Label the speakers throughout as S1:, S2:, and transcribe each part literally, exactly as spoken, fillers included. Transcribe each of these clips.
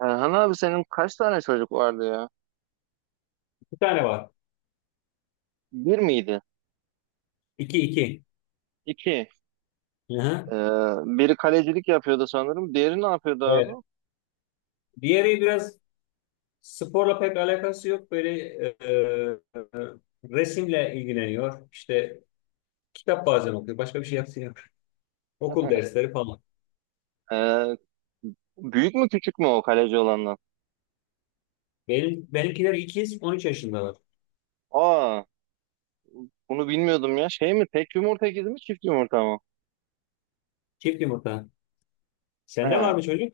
S1: Erhan abi, senin kaç tane çocuk vardı ya?
S2: Bir tane var.
S1: Bir miydi?
S2: İki iki.
S1: İki.
S2: Hı hı.
S1: Ee, biri kalecilik yapıyordu sanırım. Diğeri ne yapıyordu abi?
S2: Evet. Diğeri biraz sporla pek alakası yok. Böyle e, e, resimle ilgileniyor. İşte kitap bazen okuyor. Başka bir şey yapmıyor. Okul dersleri falan.
S1: Ee, büyük mü küçük mü o kaleci olandan?
S2: Benim, benimkiler ikiz on üç yaşındalar.
S1: Aa, bunu bilmiyordum ya. Şey mi? Tek yumurta ikizi mi? Çift yumurta mı?
S2: Çift yumurta. Sende
S1: He.
S2: var mı çocuk?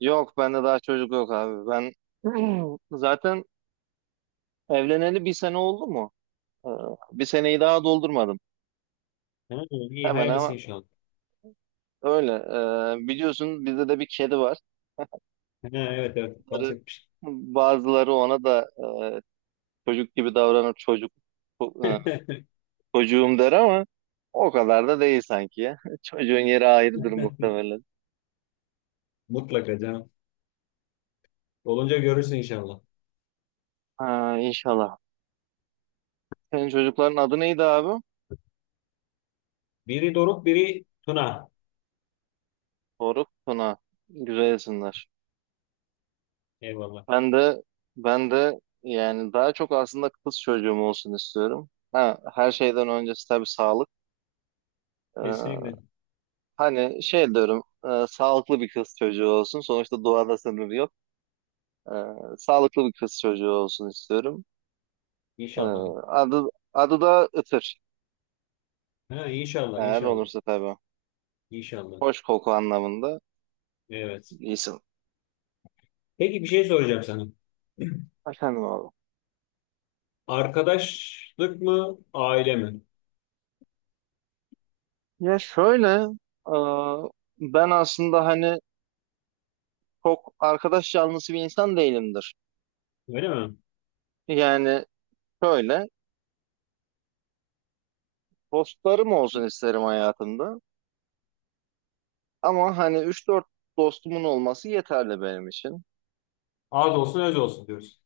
S1: Yok, bende daha çocuk yok abi. Ben zaten evleneli bir sene oldu mu? Ee, bir seneyi daha doldurmadım.
S2: Ha, iyi
S1: Hemen
S2: hayırlısı
S1: ama
S2: inşallah.
S1: öyle. Ee, biliyorsun bizde de bir kedi var.
S2: Ha, evet evet
S1: Bunları-
S2: bahsetmiş.
S1: Bazıları ona da e, Çocuk gibi davranıp çocuk e, çocuğum der ama o kadar da değil sanki ya. Çocuğun yeri ayrıdır muhtemelen.
S2: Mutlaka canım. Olunca görürsün inşallah.
S1: Ha, inşallah. Senin çocukların adı neydi abi?
S2: Biri Doruk, biri Tuna.
S1: Doruk, Tuna. Güzel isimler.
S2: Eyvallah.
S1: Ben de ben de yani daha çok aslında kız çocuğum olsun istiyorum. Ha, her şeyden öncesi tabii sağlık. Ee,
S2: Kesinlikle.
S1: hani şey diyorum, e, sağlıklı bir kız çocuğu olsun. Sonuçta doğada sınır yok. Ee, sağlıklı bir kız çocuğu olsun istiyorum. Ee,
S2: İnşallah.
S1: adı, adı da Itır.
S2: Ha, inşallah,
S1: Eğer
S2: inşallah.
S1: olursa tabii.
S2: İnşallah.
S1: Hoş koku anlamında
S2: Evet.
S1: bir isim.
S2: Peki bir şey soracağım sana.
S1: Efendim abi.
S2: Arkadaşlık mı, aile mi?
S1: Ya şöyle, e, ben aslında hani çok arkadaş canlısı bir insan değilimdir.
S2: Öyle mi?
S1: Yani şöyle, dostlarım olsun isterim hayatımda. Ama hani üç dört dostumun olması yeterli benim için.
S2: Az olsun öz olsun diyoruz.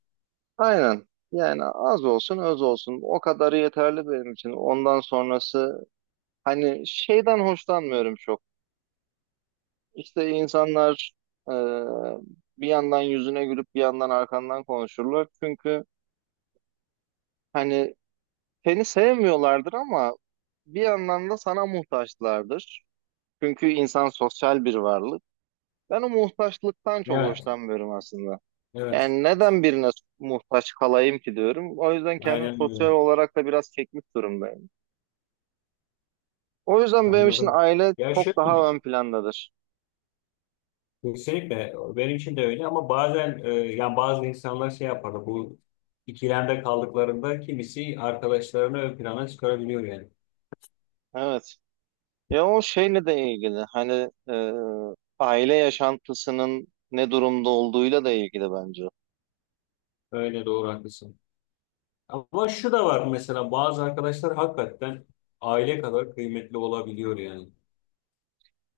S1: Aynen. Yani az olsun, öz olsun. O kadarı yeterli benim için. Ondan sonrası hani şeyden hoşlanmıyorum çok. İşte insanlar e, bir yandan yüzüne gülüp bir yandan arkandan konuşurlar. Çünkü hani seni sevmiyorlardır ama bir yandan da sana muhtaçlardır. Çünkü insan sosyal bir varlık. Ben o muhtaçlıktan çok
S2: Evet,
S1: hoşlanmıyorum aslında.
S2: evet.
S1: Yani neden birine muhtaç kalayım ki diyorum. O yüzden kendim
S2: Aynen öyle.
S1: sosyal olarak da biraz çekmiş durumdayım. O yüzden benim için
S2: Anladım.
S1: aile
S2: Ya
S1: çok
S2: şöyle,
S1: daha ön plandadır.
S2: kesinlikle benim için de öyle ama bazen e, yani bazı insanlar şey yapar bu ikilemde kaldıklarında kimisi arkadaşlarını ön plana çıkarabiliyor yani.
S1: Evet. Ya, o şeyle de ilgili hani e, aile yaşantısının ne durumda olduğuyla da ilgili bence.
S2: Öyle doğru haklısın. Ama şu da var mesela bazı arkadaşlar hakikaten aile kadar kıymetli olabiliyor yani.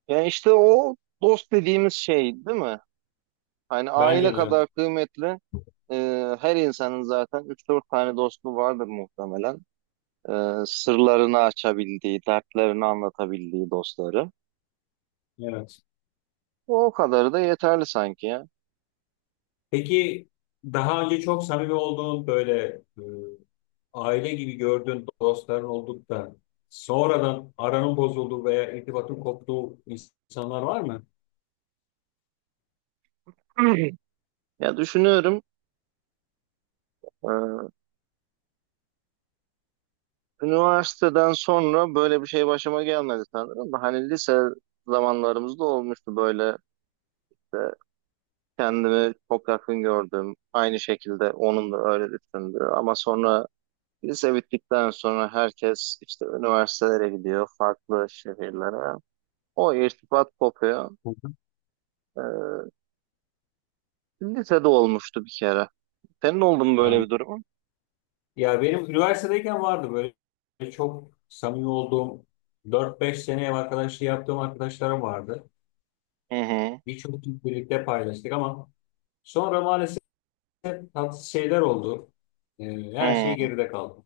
S1: Ya işte o dost dediğimiz şey değil mi? Hani
S2: Bence de
S1: aile
S2: evet.
S1: kadar kıymetli, e, her insanın zaten üç dört tane dostu vardır muhtemelen. E, sırlarını açabildiği, dertlerini anlatabildiği dostları.
S2: Evet.
S1: O kadarı da yeterli sanki ya.
S2: Peki daha önce çok samimi olduğun böyle e, aile gibi gördüğün dostların olduk da sonradan aranın bozulduğu veya irtibatın koptuğu insanlar var mı?
S1: Ya, düşünüyorum. e, Üniversiteden sonra böyle bir şey başıma gelmedi sanırım da hani lise zamanlarımızda olmuştu böyle, işte kendimi çok yakın gördüm. Aynı şekilde onun da öyle düşündü ama sonra lise bittikten sonra herkes işte üniversitelere gidiyor farklı şehirlere. O irtibat kopuyor.
S2: Hı hı.
S1: Ee, lisede olmuştu bir kere. Senin oldu mu böyle
S2: Ben-
S1: bir durumun?
S2: ya benim üniversitedeyken vardı böyle çok samimi olduğum dört beş sene ev arkadaşlığı yaptığım arkadaşlarım vardı.
S1: Hı hı.
S2: Birçok gün birlikte paylaştık ama sonra maalesef tatsız şeyler oldu. E, her şey
S1: Hı.
S2: geride kaldı.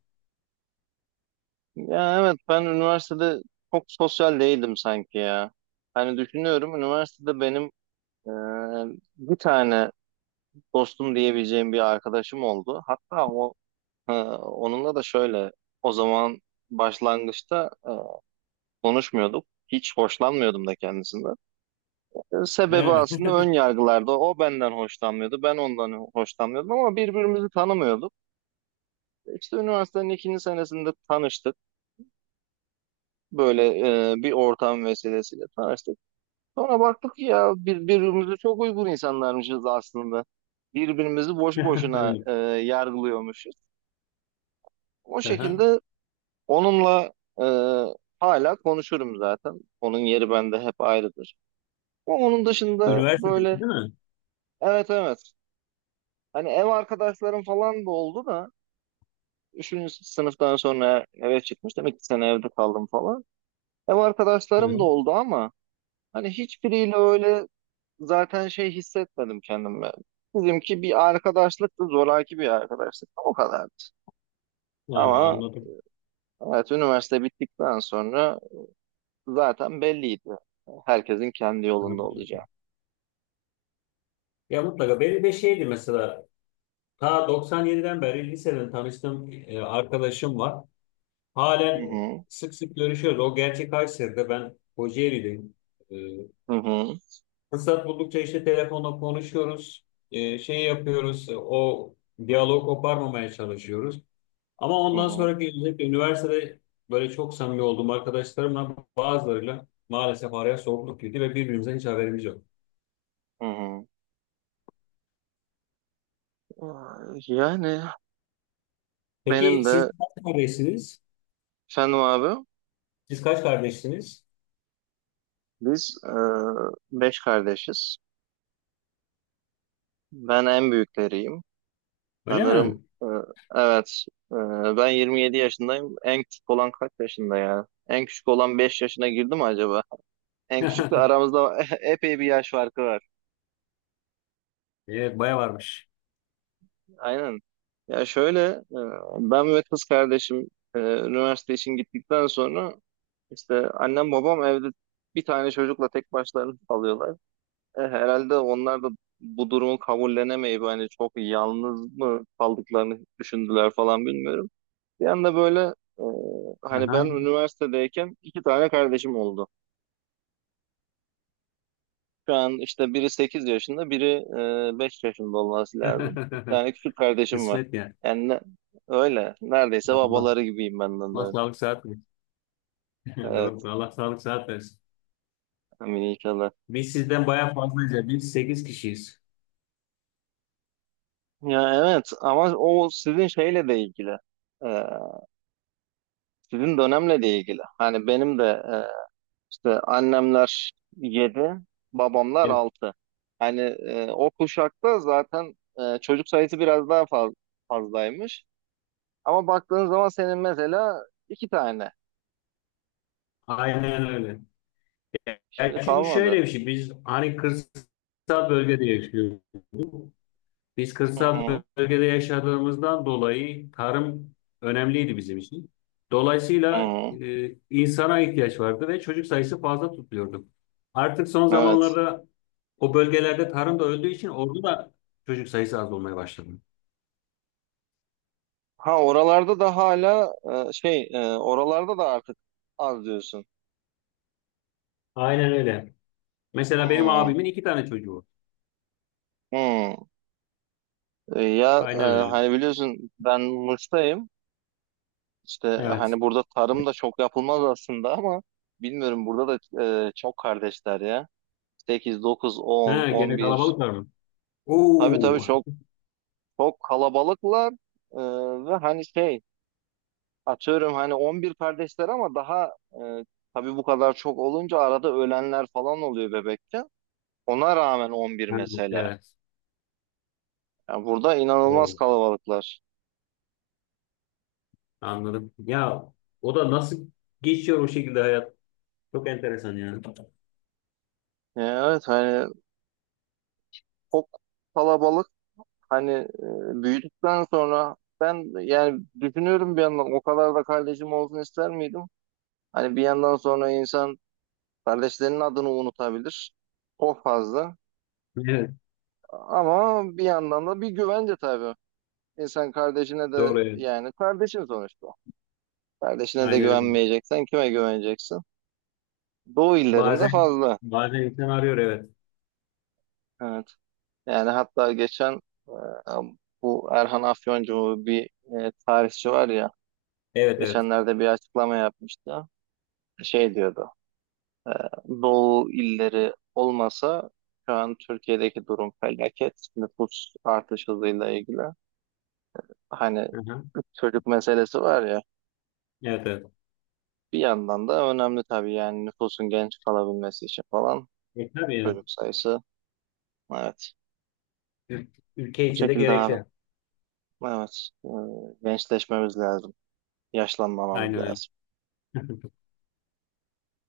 S1: Ya evet, ben üniversitede çok sosyal değildim sanki ya. Hani düşünüyorum, üniversitede benim e, bir tane dostum diyebileceğim bir arkadaşım oldu. Hatta o e, onunla da şöyle, o zaman başlangıçta e, konuşmuyorduk. Hiç hoşlanmıyordum da kendisinden. E, sebebi
S2: Yani.
S1: aslında ön yargılarda. O benden hoşlanmıyordu, ben ondan hoşlanmıyordum ama birbirimizi tanımıyorduk. İşte üniversitenin ikinci senesinde tanıştık. Böyle e, bir ortam vesilesiyle tanıştık. Sonra baktık ki ya, bir- birbirimize çok uygun insanlarmışız aslında. Birbirimizi boş boşuna e, yargılıyormuşuz. O
S2: Evet.
S1: şekilde onunla e, hala konuşurum zaten. Onun yeri bende hep ayrıdır. Ama onun dışında
S2: Üniversitedeki
S1: böyle,
S2: değil mi?
S1: evet evet. Hani ev arkadaşlarım falan da oldu da üçüncü sınıftan sonra eve çıkmıştım. iki sene evde kaldım falan. Ev
S2: Hı
S1: arkadaşlarım da
S2: hı.
S1: oldu ama hani hiçbiriyle öyle zaten şey hissetmedim kendimi. Bizimki bir arkadaşlıktı, zoraki bir arkadaşlık. O kadar.
S2: Ha,
S1: Ama
S2: anladım.
S1: evet, üniversite bittikten sonra zaten belliydi, herkesin kendi yolunda olacağı.
S2: Anladım. Ya mutlaka benim de şeydi mesela ta doksan yediden beri liseden tanıştığım e, arkadaşım var.
S1: Hı
S2: Halen
S1: hı,
S2: sık sık görüşüyoruz. O gerçek Kayseri'de ben Kocaeli'deyim. E,
S1: hı hı,
S2: fırsat buldukça işte telefonla konuşuyoruz. E, şey yapıyoruz. e, O diyaloğu koparmamaya çalışıyoruz. Ama
S1: hı
S2: ondan
S1: hı,
S2: sonraki özellikle üniversitede böyle çok samimi olduğum arkadaşlarımla bazılarıyla maalesef araya soğukluk girdi ve birbirimizden hiç haberimiz yok.
S1: hı hı. Yani
S2: Peki
S1: benim
S2: siz
S1: de,
S2: kaç kardeşsiniz?
S1: Fenu abi,
S2: Siz kaç kardeşsiniz?
S1: biz e, beş kardeşiz. Ben en büyükleriyim.
S2: Öyle
S1: Sanırım
S2: mi?
S1: e, evet. E, ben yirmi yedi yaşındayım. En küçük olan kaç yaşında ya? En küçük olan beş yaşına girdi mi acaba? En küçükle aramızda epey bir yaş farkı var.
S2: Evet, baya varmış.
S1: Aynen. Ya şöyle, e, ben ve kız kardeşim e, üniversite için gittikten sonra, işte annem babam evde bir tane çocukla tek başlarına kalıyorlar. E, herhalde onlar da bu durumu kabullenemeyip hani çok yalnız mı kaldıklarını düşündüler falan, bilmiyorum. Bir anda böyle e, hani ben
S2: Aha.
S1: üniversitedeyken iki tane kardeşim oldu. Şu an işte biri sekiz yaşında, biri e, beş yaşında olması lazım. İki tane küçük kardeşim var.
S2: Kısmet ya.
S1: Yani ne- öyle. Neredeyse
S2: Allah,
S1: babaları gibiyim ben de
S2: Allah
S1: onların.
S2: sağlık sıhhat versin.
S1: Evet.
S2: Doğru. Allah sağlık sıhhat versin.
S1: Amin inşallah.
S2: Biz sizden baya fazlayız. Biz sekiz kişiyiz.
S1: Ya evet, ama o sizin şeyle de ilgili. E, sizin dönemle de ilgili. Hani benim de e, İşte annemler yedi, babamlar
S2: Evet,
S1: altı. Hani e, o kuşakta zaten e, çocuk sayısı biraz daha faz- fazlaymış. Ama baktığın zaman senin mesela iki tane.
S2: aynen öyle. Ya
S1: Şimdi
S2: çünkü
S1: kalmadı.
S2: şöyle bir şey. Biz hani kırsal bölgede yaşıyoruz. Biz
S1: Hı
S2: kırsal
S1: hı.
S2: bölgede yaşadığımızdan dolayı tarım önemliydi bizim için.
S1: Hı
S2: Dolayısıyla
S1: hı.
S2: e, insana ihtiyaç vardı ve çocuk sayısı fazla tutuluyordu. Artık son
S1: Evet.
S2: zamanlarda o bölgelerde tarım da öldüğü için orada da çocuk sayısı az olmaya başladı.
S1: Ha, oralarda da hala, e, şey e, oralarda da artık az diyorsun.
S2: Aynen öyle. Mesela benim
S1: Hı
S2: abimin iki tane çocuğu var.
S1: hı. E, ya e,
S2: Aynen öyle.
S1: hani biliyorsun, ben Mısır'dayım. İşte
S2: Evet.
S1: hani burada tarım da çok yapılmaz aslında ama bilmiyorum, burada da e, çok kardeşler ya. Sekiz, dokuz, on,
S2: Ha,
S1: on
S2: gene
S1: bir.
S2: kalabalıklar mı?
S1: Tabii tabii,
S2: Oo.
S1: çok çok kalabalıklar. E, ve hani şey, atıyorum hani on bir kardeşler ama daha e, tabii bu kadar çok olunca arada ölenler falan oluyor bebekte. Ona rağmen on bir
S2: Ha,
S1: mesela.
S2: evet.
S1: Yani burada inanılmaz
S2: Oo.
S1: kalabalıklar.
S2: Anladım. Ya o da nasıl geçiyor o şekilde hayat? Çok enteresan yani.
S1: E, evet, hani çok kalabalık. Hani e, büyüdükten sonra ben yani düşünüyorum, bir yandan o kadar da kardeşim olsun ister miydim? Hani bir yandan sonra insan kardeşlerinin adını unutabilir. Çok fazla.
S2: Evet,
S1: Ama bir yandan da bir güvence tabii. İnsan kardeşine de,
S2: doğru evet.
S1: yani kardeşin sonuçta. Kardeşine de
S2: Aynen öyle.
S1: güvenmeyeceksen kime güveneceksin? Doğu illerinde
S2: Bazen
S1: fazla.
S2: bazen insan arıyor evet.
S1: Evet. Yani hatta geçen e, bu Erhan Afyoncu, bir e, tarihçi var ya,
S2: Evet evet.
S1: geçenlerde bir açıklama yapmıştı. Şey diyordu. e, Doğu illeri olmasa şu an Türkiye'deki durum felaket. Nüfus artış hızıyla ilgili. Hani
S2: Hı hı.
S1: çocuk meselesi var ya.
S2: Evet evet.
S1: Bir yandan da önemli tabii, yani nüfusun genç kalabilmesi için falan
S2: E, tabii evet.
S1: çocuk sayısı. Evet.
S2: Ül- Ülke
S1: Bu
S2: içinde
S1: şekilde abi.
S2: gerekli.
S1: Evet. e, Gençleşmemiz lazım. Yaşlanmamamız
S2: Aynen öyle.
S1: lazım.